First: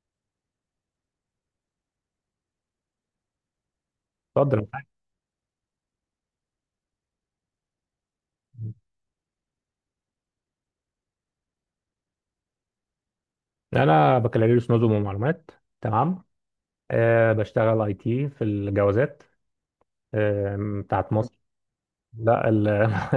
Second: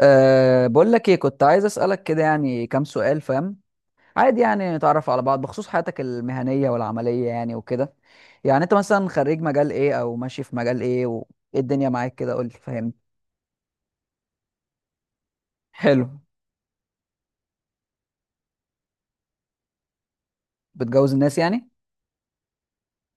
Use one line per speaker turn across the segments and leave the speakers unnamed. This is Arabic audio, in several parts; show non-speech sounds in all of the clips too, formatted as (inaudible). بقول لك ايه، كنت عايز اسالك كده، يعني كام سؤال فاهم؟ عادي
اتفضل.
يعني نتعرف على بعض بخصوص حياتك المهنيه والعمليه يعني وكده. يعني انت مثلا خريج مجال ايه او ماشي في مجال ايه، وايه الدنيا معاك كده؟ قول لي فاهمني.
انا بكالوريوس نظم ومعلومات.
حلو.
تمام. بشتغل اي تي في الجوازات. أه.
بتجوز
بتاعت
الناس
مصر.
يعني؟
لا ال-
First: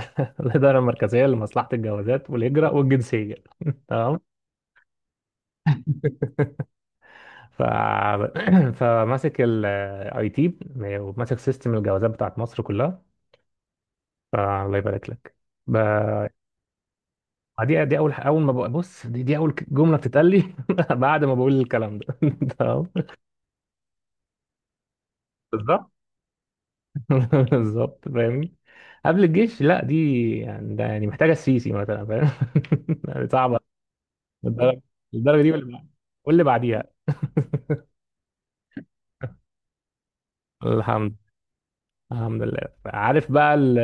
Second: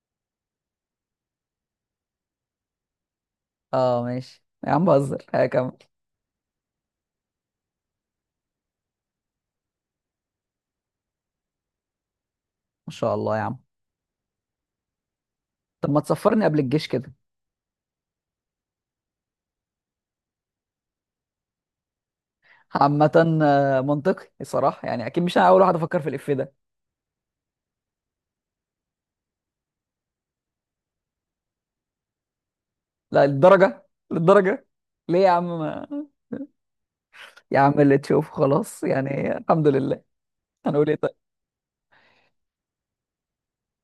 (laughs) الاداره المركزيه لمصلحه الجوازات والهجره والجنسيه. (laughs)
اه
تمام.
ماشي يا عم بهزر. (laughs) هكمل.
ف... (clears throat) فماسك الاي تي وماسك سيستم الجوازات بتاعت مصر
ما
كلها.
شاء الله يا عم.
فالله يبارك لك. ب...
طب ما تسفرني قبل الجيش كده؟
دي اول اول ما بق- بص، دي اول جمله بتتقال لي (laughs) بعد ما بقول الكلام ده. (laughs) تمام.
عامه آه، منطقي الصراحه، يعني اكيد مش انا اول واحد
بالظبط.
افكر في الاف ده.
(laughs) بالظبط، فاهمني؟ قبل الجيش، لا دي يعني ده يعني محتاجه السيسي مثلا، فاهم؟ (laughs)
لا
يعني صعبه.
للدرجه.
للدرجه
ليه يا
للدرجه
عم ما...
واللي بعديها.
يا عم اللي تشوفه خلاص يعني، الحمد لله. هنقول ايه طيب.
الحمد الحمد لله. عارف بقى ال-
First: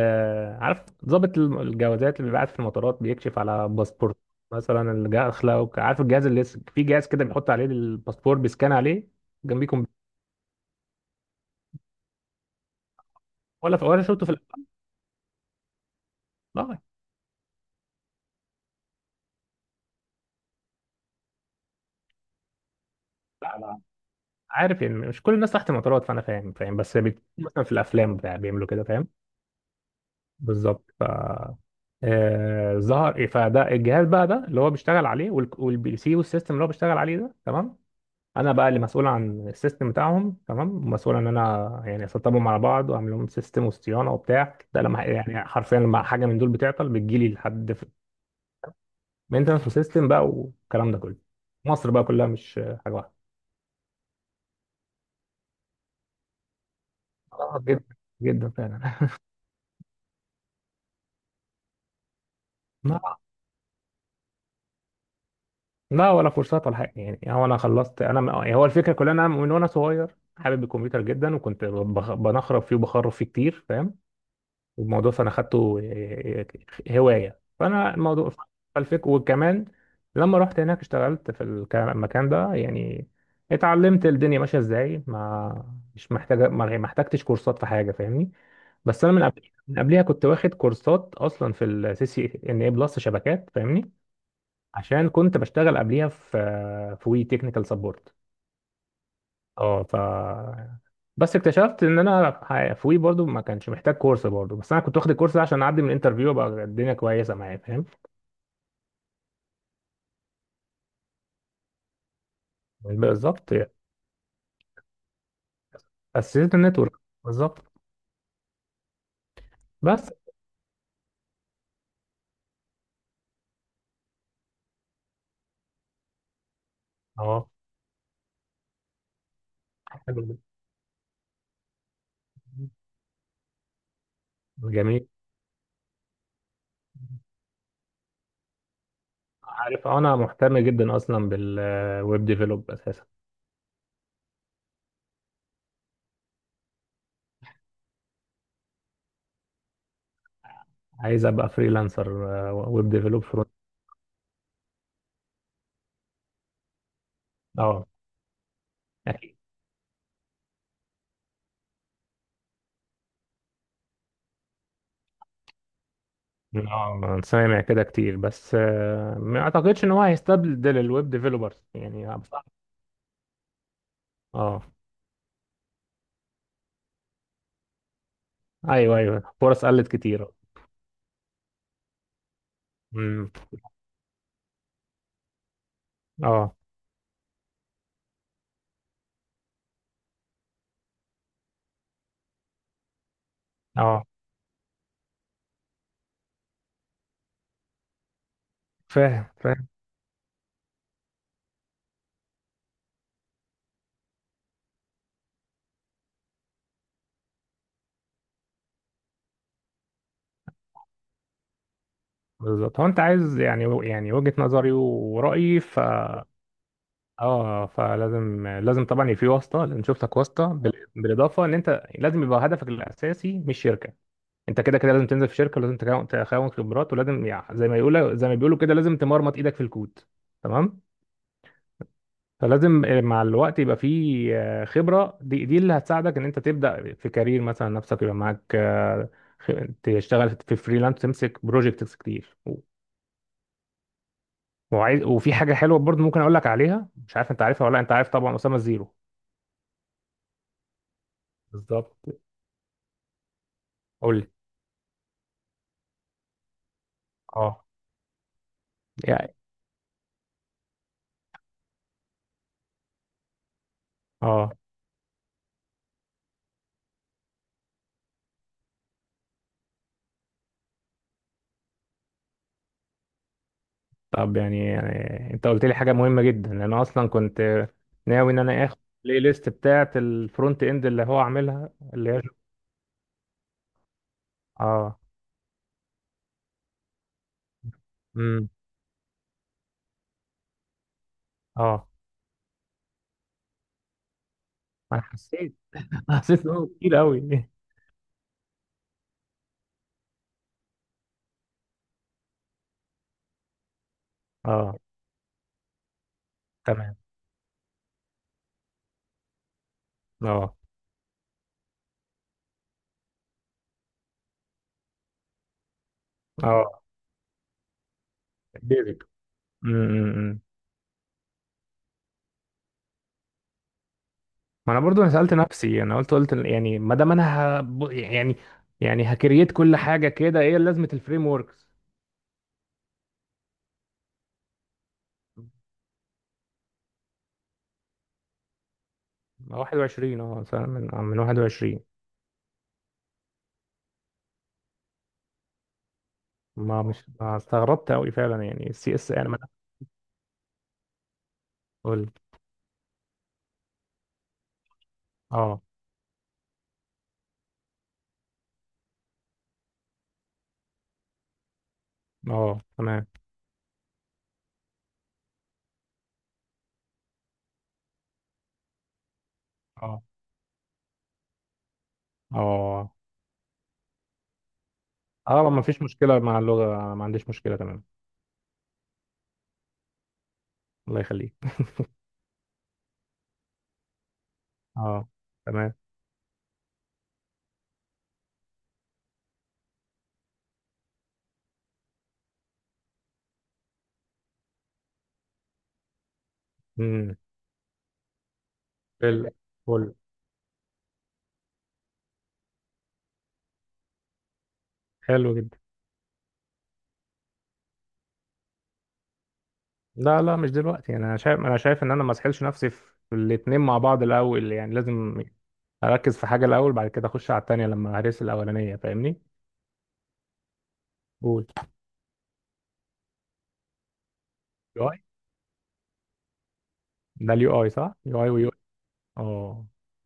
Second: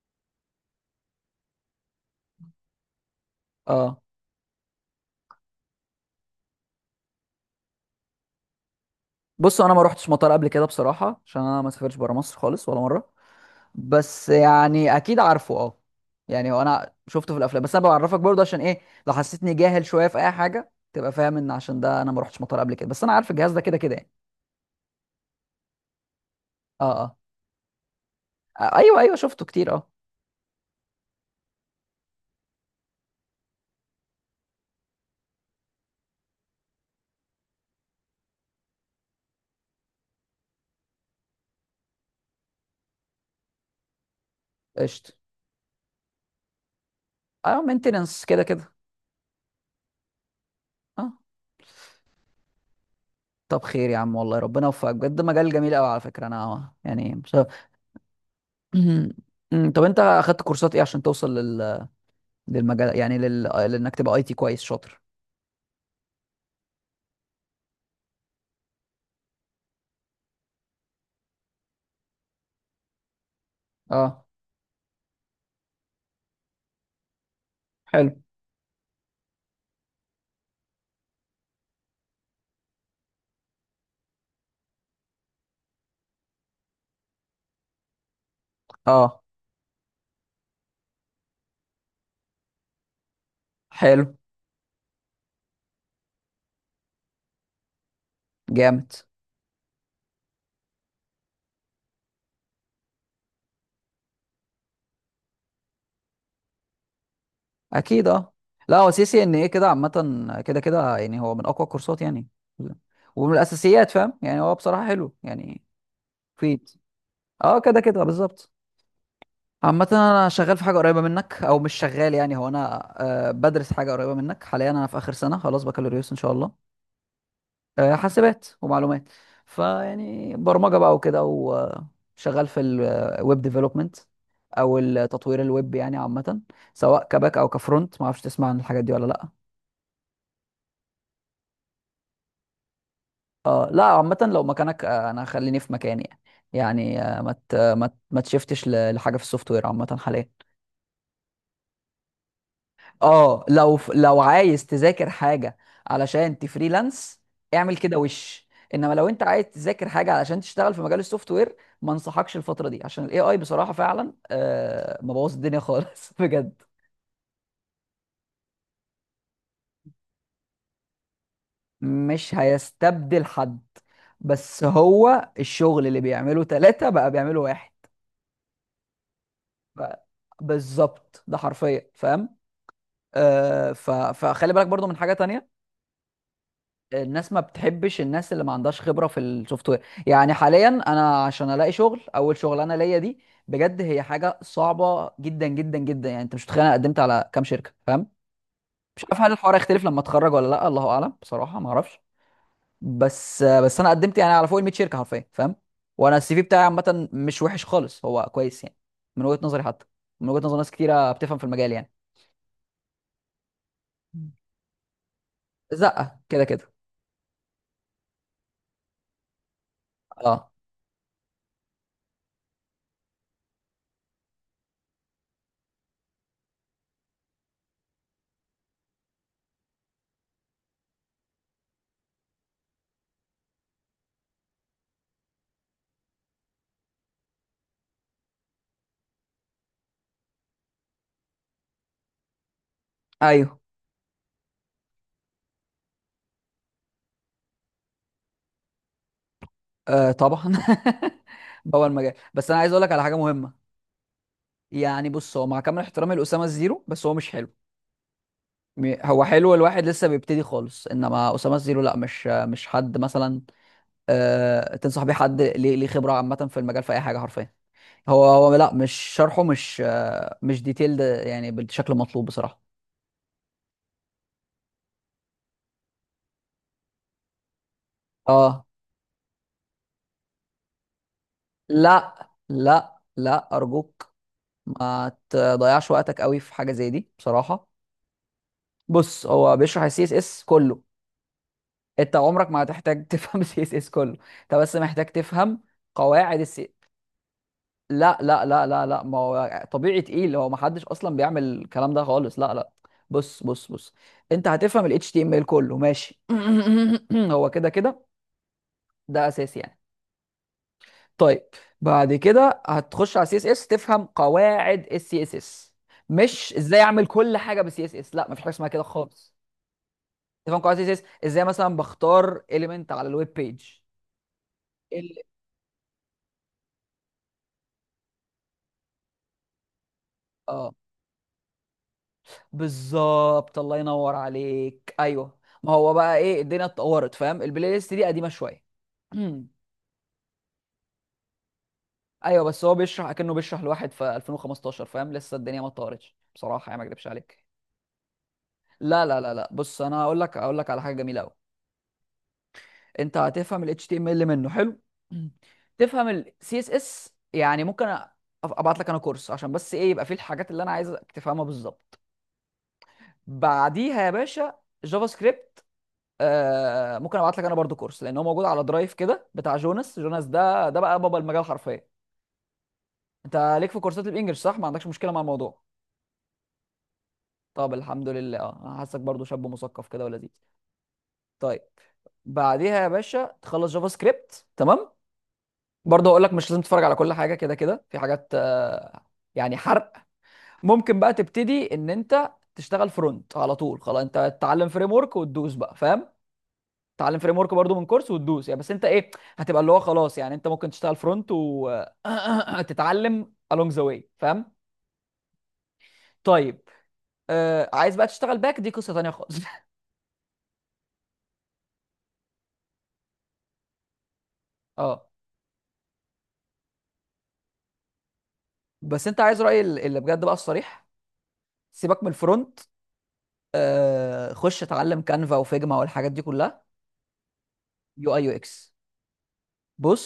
عارف ضابط الجوازات اللي بيبعت في المطارات بيكشف على
اه.
باسبورت، مثلا الداخله، عارف الجهاز في جهاز كده بيحط عليه الباسبور بيسكان عليه؟
بصوا، انا ما
جنبيكم.
روحتش مطار قبل كده بصراحه، عشان انا ما سافرتش بره مصر خالص ولا مره،
ولا شفته
بس
في
يعني اكيد عارفه. اه يعني هو
الافلام.
انا شفته في الافلام، بس انا بعرفك برضه عشان ايه، لو حسيتني جاهل شويه في اي حاجه تبقى فاهم ان عشان ده انا ما روحتش مطار قبل كده، بس انا عارف الجهاز
لا
ده كده
لا،
كده يعني.
عارف يعني مش كل الناس تحت المطارات، فانا فاهم،
اه
بس
اه
مثلا في الافلام بتاع بيعملوا
آه،
كده،
ايوه
فاهم؟
ايوه شفته كتير اه.
بالظبط. ف آه، ظهر إيه، فده الجهاز بقى ده اللي هو بيشتغل عليه، والبي سي والسيستم اللي هو بيشتغل عليه ده. تمام. انا بقى اللي مسؤول عن السيستم بتاعهم، تمام، مسؤول ان انا يعني اسطبهم على بعض واعمل لهم سيستم وصيانه وبتاع ده، لما
قشطه.
يعني حرفيا لما حاجه من دول بتعطل بتجيلي
اه
لحد.
مينتننس كده كده.
مينتنس وسيستم بقى والكلام ده
اه
كله. مصر بقى كلها مش حاجه واحده.
طب خير يا عم، والله ربنا يوفقك بجد، مجال جميل قوي على فكره، انا يعني مش (laughs)
جدا. جدا فعلا.
(clears throat) طب انت اخدت كورسات ايه عشان توصل لل للمجال يعني
(laughs)
لل... لانك تبقى اي تي كويس شاطر؟
لا ولا كورسات ولا حاجه، يعني هو انا خلصت، هو الفكره كلها إن انا من وانا صغير حابب الكمبيوتر جدا، وكنت بنخرب فيه وبخرب فيه كتير، فاهم؟
اه.
والموضوع، فانا خدته إيه، إيه، هوايه، فانا
حلو.
الموضوع. فالفك، وكمان لما رحت هناك اشتغلت في المكان ده، يعني اتعلمت الدنيا ماشيه ازاي، ما مش محتاجه ما ما احتجتش كورسات في حاجه، فاهمني؟ بس انا من
اه
قبل، من قبليها كنت واخد كورسات اصلا في السي سي ان اي بلس شبكات، فاهمني؟
حلو.
عشان كنت بشتغل قبليها في في وي تكنيكال سبورت.
جامد.
اه ف بس اكتشفت ان في وي برضو ما كانش محتاج كورس برضو، بس انا كنت واخد الكورس ده عشان اعدي من الانترفيو، بقى الدنيا كويسه معايا، فاهم؟
اكيد اه. لا هو سي سي ان ايه كده عامه كده كده يعني، هو من اقوى الكورسات يعني،
حلو،
ومن
بالظبط.
الاساسيات فاهم، يعني هو بصراحه حلو يعني.
اسست
مفيد.
النتورك.
اه
بالظبط.
كده كده بالظبط. عامه
بس
انا شغال في حاجه قريبه منك او مش شغال، يعني هو انا آه بدرس حاجه قريبه منك حاليا، انا في اخر سنه خلاص بكالوريوس ان شاء الله
اه.
آه، حاسبات ومعلومات.
حلو
فيعني
جدا.
برمجه بقى وكده، وشغال في الويب ديفلوبمنت، او
جميل.
التطوير الويب يعني عامه، سواء كباك او كفرونت. ما اعرفش تسمع عن الحاجات دي ولا لا؟
عارف، أه، انا مهتم جدا اصلا بالويب ديفلوب اساسا.
اه. لا عامه لو مكانك آه، انا خليني في مكاني، يعني آه، ما تشفتش لحاجه في السوفت وير عامه حاليا.
عايز ابقى فريلانسر ويب ديفلوب
اه
فرونت.
لو لو عايز تذاكر حاجه علشان تفريلانس، اعمل
اه
كده وش. انما لو انت عايز تذاكر حاجه علشان تشتغل في مجال السوفت وير، ما انصحكش الفتره دي عشان الاي اي بصراحه فعلا آه مبوظ الدنيا خالص (laughs) بجد.
اه، سامع كده كتير، بس ما اعتقدش ان هو هيستبدل الويب ديفيلوبرز يعني
مش
بصراحة.
هيستبدل حد، بس
اه.
هو الشغل اللي بيعمله ثلاثة بقى بيعمله واحد.
ايوه ايوه، فرص
ف-
قلت كتير.
بالظبط ده حرفيا فاهم.
امم
فخلي بالك برضو من حاجة تانية.
اه
الناس ما بتحبش الناس اللي ما عندهاش خبره في السوفت وير، يعني حاليا انا عشان الاقي شغل، اول شغلانه ليا دي بجد هي
اه،
حاجه صعبه جدا جدا جدا، يعني انت مش متخيل انا قدمت على كام شركه فاهم. مش عارف
فاهم
هل الحوار
فاهم
هيختلف لما اتخرج ولا لا، الله اعلم بصراحه ما اعرفش. بس انا قدمت يعني على فوق ال 100 شركه حرفيا فاهم. وانا السي في بتاعي عامه مش وحش خالص، هو كويس يعني، من وجهه نظري حتى، من وجهه نظر ناس كتيره بتفهم في المجال يعني.
بالظبط. هو انت عايز يعني، يعني
مم.
وجهة نظري ورأيي ف.
زقه كده كده.
اه، لازم طبعا يبقى في واسطة، لازم نشوف لك واسطة،
اه
بال- بالاضافة ان انت لازم يبقى هدفك الاساسي مش شركة. انت كده كده لازم تنزل في شركة، ولازم تكون خبرات، ولازم يعني زي ما يقولوا، زي ما بيقولوا كده لازم تمرمط ايدك في الكود. تمام. فلازم مع الوقت يبقى فيه خبرة، دي اللي هتساعدك ان انت تبدأ في كارير مثلا نفسك، يبقى معاك خ- تشتغل في فريلانس، تمسك بروجكتس كتير،
ايوه.
وعايز، وفي حاجة حلوة برضه ممكن اقول لك عليها، مش عارف انت عارفها ولا لأ، انت عارف طبعا أسامة زيرو.
آه طبعا. (laughs) بوع
بالظبط.
المجال، بس انا عايز اقول لك على حاجه مهمه.
قول لي.
يعني بص، هو مع كامل احترامي لاسامه الزيرو بس هو مش حلو.
اه.
هو
يعني
حلو الواحد لسه بيبتدي خالص، انما اسامه الزيرو لا، مش مش حد مثلا
اه.
آه تنصح بيه حد ليه ليه خبره عامه في المجال في اي حاجه حرفيا. هو لا، مش شرحه مش آه مش ديتيلد يعني بالشكل المطلوب بصراحه.
طب يعني انت قلت لي حاجة مهمة جدا، انا اصلا كنت ناوي ان
اه
انا اخد البلاي ليست بتاعة الفرونت اند اللي هو عاملها، اللي هي
لا لا لا ارجوك،
اه.
ما تضيعش وقتك قوي في حاجه زي دي بصراحه.
امم.
بص هو بيشرح السي اس اس كله،
اه.
انت عمرك ما هتحتاج (laughs) تفهم سي اس اس كله، انت بس
انا
محتاج تفهم قواعد
حسيت ان هو
السي.
كتير قوي.
لا، ما هو طبيعي تقيل، هو ما حدش اصلا بيعمل الكلام ده خالص، لا لا. بص، انت
اه.
هتفهم ال HTML كله ماشي؟
تمام.
(clears throat) هو كده كده ده اساسي يعني.
اه
طيب، بعد كده هتخش على سي اس اس، تفهم قواعد السي اس اس، مش ازاي
اه.
اعمل كل حاجه بالسي اس اس، لا مفيش حاجه اسمها كده
ديفيد.
خالص.
م- م- م.
تفهم قواعد السي اس اس، ازاي مثلا بختار اليمنت على الويب بيج.
ما انا برضو، انا
ال...
سألت نفسي، انا قلت يعني ما دام انا ه... يعني، يعني هكريت كل حاجة كده، ايه
اه
لازمة الفريم وركس
بالظبط الله ينور عليك، ايوه ما هو بقى ايه الدنيا اتطورت فاهم، البلاي ليست دي قديمه شويه. (clears throat)
21؟ اه مثلا من آه، من 21.
ايوه، بس هو بيشرح اكنه بيشرح لواحد في 2015 فاهم، لسه الدنيا ما اتطورتش بصراحه يعني
ما
ما
مش
اكدبش
ما
عليك.
استغربت قوي فعلا، يعني السي
لا
اس
لا
انا
لا
ما.
لا بص، انا هقول لك على حاجه جميله قوي.
قول.
انت هتفهم ال HTML منه حلو. (clears throat)
اه
تفهم ال CSS، يعني ممكن ابعت لك انا كورس عشان بس ايه يبقى فيه الحاجات اللي انا عايزك تفهمها بالظبط.
اه. تمام.
بعديها يا باشا جافا سكريبت آه، ممكن ابعت لك انا برضو كورس لان هو موجود على درايف كده بتاع جوناس.
اه
جوناس ده بقى بابا المجال حرفيا.
اه
انت ليك في كورسات الانجليش صح؟ ما عندكش مشكله مع
اه.
الموضوع؟
ما فيش مشكلة مع اللغة، أنا ما عنديش مشكلة.
طب
تمام.
الحمد لله، اه أنا حاسك برضو شاب مثقف كده ولذيذ.
الله يخليك.
طيب بعديها يا باشا تخلص جافا سكريبت تمام.
اه. تمام.
برضو هقول لك مش لازم تتفرج على كل حاجه، كده كده في حاجات آه، يعني حرق. ممكن بقى تبتدي ان انت تشتغل فرونت على طول، خلاص انت تتعلم فريم ورك وتدوس بقى فاهم.
امم
تعلم فريم ورك برضو من كورس وتدوس يعني، بس انت ايه
فل.
هتبقى اللي هو
فل،
خلاص، يعني انت ممكن تشتغل فرونت وتتعلم (clears throat) along the way فاهم.
حلو جدا.
طيب آه عايز بقى تشتغل باك، دي قصة تانية خالص. (laughs)
لا لا، مش دلوقتي يعني، انا انا شايف ان انا ما اسحلش نفسي في الاتنين مع بعض الاول، يعني
اه
لازم اركز في حاجه الاول، بعد كده اخش على التانيه لما هرس الاولانيه،
بس انت
فاهمني؟
عايز رأيي اللي بجد بقى الصريح؟
قول.
سيبك من الفرونت، آه خش
يو اي.
اتعلم كانفا وفيجما والحاجات دي كلها.
ده اليو اي صح،
يو اي
يو اي
يو
ويو.
اكس.
اه.
بص،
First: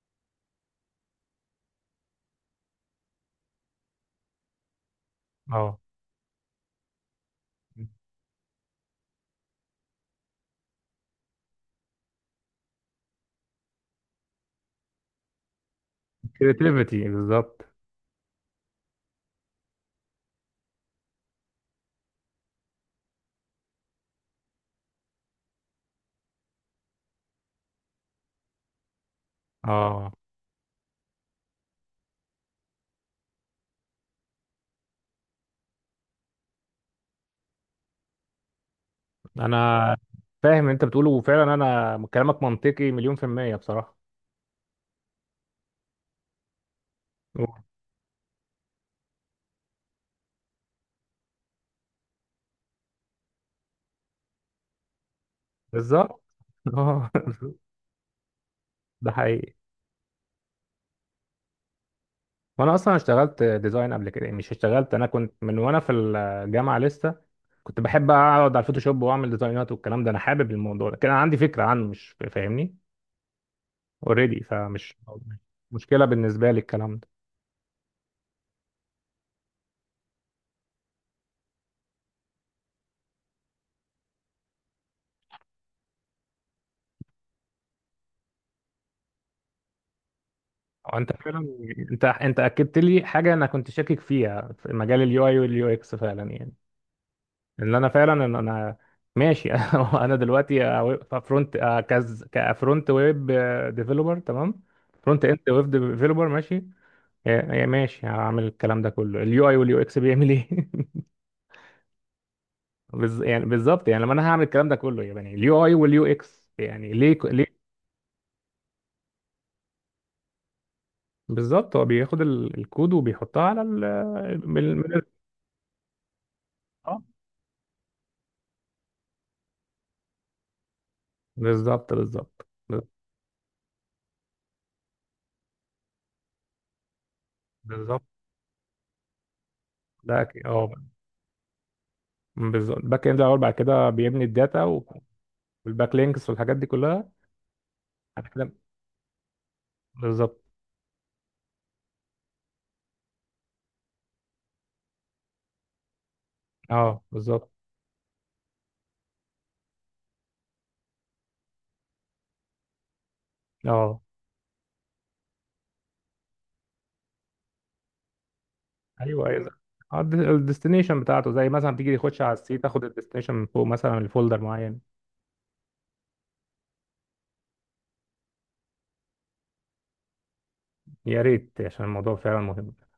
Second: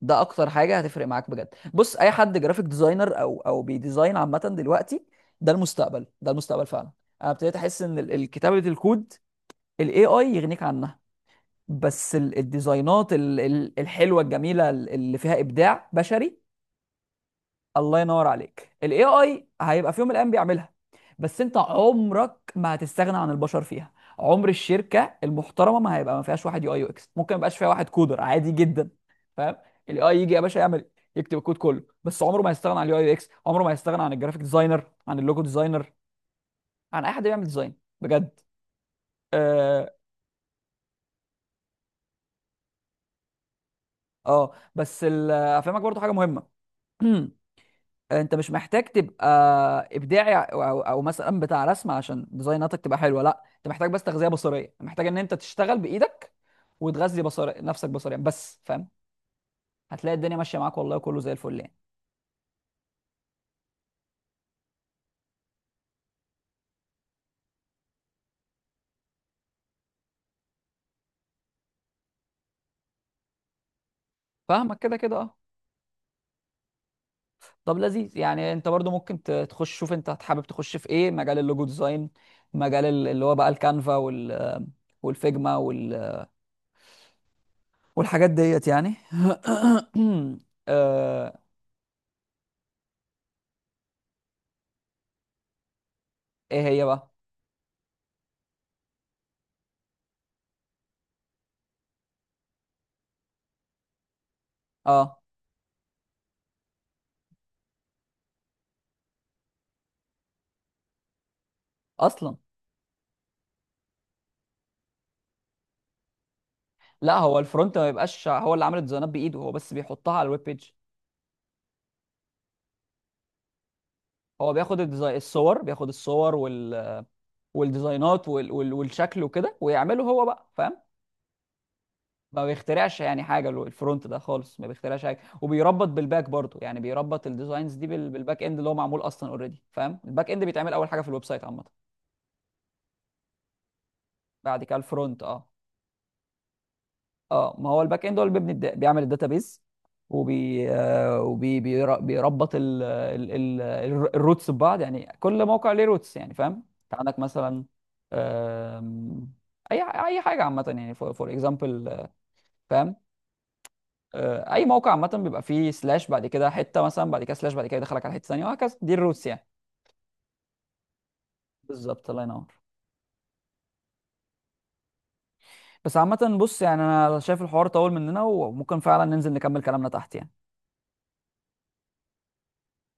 ده اكتر حاجة هتفرق معاك بجد. بص اي حد جرافيك ديزاينر او او بيديزاين عامة دلوقتي، ده
اه.
المستقبل، ده المستقبل فعلا. انا ابتديت احس ان الكتابة الكود الاي اي يغنيك عنها. بس الديزاينات الحلوه الجميله اللي فيها ابداع بشري،
كريتيفيتي، بالظبط.
الله ينور عليك، الاي اي هيبقى في يوم من الايام بيعملها، بس انت عمرك ما هتستغنى عن البشر فيها. عمر الشركه المحترمه ما هيبقى ما فيهاش واحد يو اي يو اكس، ممكن ما يبقاش فيها واحد كودر عادي جدا فاهم. الاي
اه.
اي يجي يا باشا يعمل، يكتب الكود كله، بس عمره ما هيستغنى عن اليو اي يو اكس، عمره ما هيستغنى عن الجرافيك ديزاينر، عن اللوجو ديزاينر، عن اي حد بيعمل ديزاين بجد. اه
انا فاهم انت بتقوله، وفعلا انا كلامك منطقي مليون في المية بصراحة.
آه. بس افهمك برضو حاجه مهمه. (clears throat)
أوه.
انت مش محتاج تبقى ابداعي او مثلا بتاع رسم عشان ديزايناتك تبقى حلوه، لا انت محتاج بس تغذيه بصريه، محتاج ان انت تشتغل
بالظبط.
بايدك
اه.
وتغذي بصري نفسك بصريا بس فاهم.
(laughs) ده حقيقي.
هتلاقي الدنيا ماشيه معاك والله، كله زي الفل يعني.
وانا اصلا اشتغلت ديزاين قبل كده، مش اشتغلت، انا كنت من وانا في الجامعة لسه كنت بحب اقعد على الفوتوشوب واعمل ديزاينات والكلام ده، انا حابب الموضوع ده، كان عندي فكره عنه، مش فاهمني؟ اوريدي،
فاهمك كده
فمش
كده اه.
مشكله بالنسبه لي الكلام ده.
طب لذيذ يعني، انت برضو ممكن تخش، شوف انت حابب تخش في ايه، مجال اللوجو ديزاين، مجال اللي هو بقى الكانفا والفيجما والحاجات ديت يعني. (clears throat)
أو انت
آه،
فعلا، انت اكدت لي حاجه انا كنت شاكك فيها في مجال اليو اي واليو اكس، فعلا يعني.
ايه هي بقى؟
ان انا فعلا، ان انا ماشي. (laughs) انا دلوقتي فرونت، كز كفرونت ويب ديفلوبر، تمام،
اه
فرونت اند ويب ديفلوبر، ماشي. يا ماشي، هعمل الكلام ده كله، اليو اي واليو اكس بيعمل ايه؟ (laughs)
اصلا.
يعني بالظبط يعني، لما انا هعمل الكلام ده كله يعني، اليو اي واليو اكس يعني ليه
لا هو
ليه.
الفرونت ما بيبقاش هو اللي عامل الديزاينات بايده، هو بس بيحطها على الويب بيج.
بالظبط، هو بياخد الكود وبيحطها على ال
هو بياخد
بال- بال-
الديزاين الصور، بياخد الصور
اه.
والديزاينات والشكل وكده ويعمله هو بقى فاهم.
بالظبط
ما
بالظبط.
بيخترعش يعني حاجه الفرونت ده خالص، ما بيخترعش حاجه، وبيربط بالباك برضه يعني، بيربط الديزاينز دي
بالظبط،
بالباك اند اللي هو معمول اصلا اوريدي فاهم.
ده
الباك اند
أكيد. اه.
بيتعمل اول حاجه في الويب سايت عامه،
بالظبط، الباك اند الاول، بعد كده بيبني
بعد
الداتا
كده الفرونت اه.
والباك لينكس والحاجات دي كلها.
اه ما هو الباك اند هو
بعد
اللي بيبني
كده.
بيعمل الداتابيز،
بالظبط.
وبي آه، وبي بير- بيربط الروتس ببعض، يعني كل موقع ليه روتس يعني فاهم. انت
اه
عندك
بالظبط.
مثلا آم، اي اي حاجه عامه يعني فور اكزامبل فاهم
اه
آه، اي موقع عامه بيبقى فيه سلاش، بعد كده حته مثلا، بعد كده سلاش، بعد كده يدخلك على حته ثانيه وهكذا، دي الروتس
ايوه
يعني.
ايوه، الديستنيشن بتاعته، زي مثلا تيجي
بالظبط
تخش
الله
على
ينور.
السي تاخد الديستنيشن من فوق مثلا الفولدر معين.
بس عامه بص، يعني انا شايف الحوار طول مننا وممكن فعلا ننزل نكمل كلامنا تحت يعني.
يا ريت، عشان الموضوع فعلا مهم.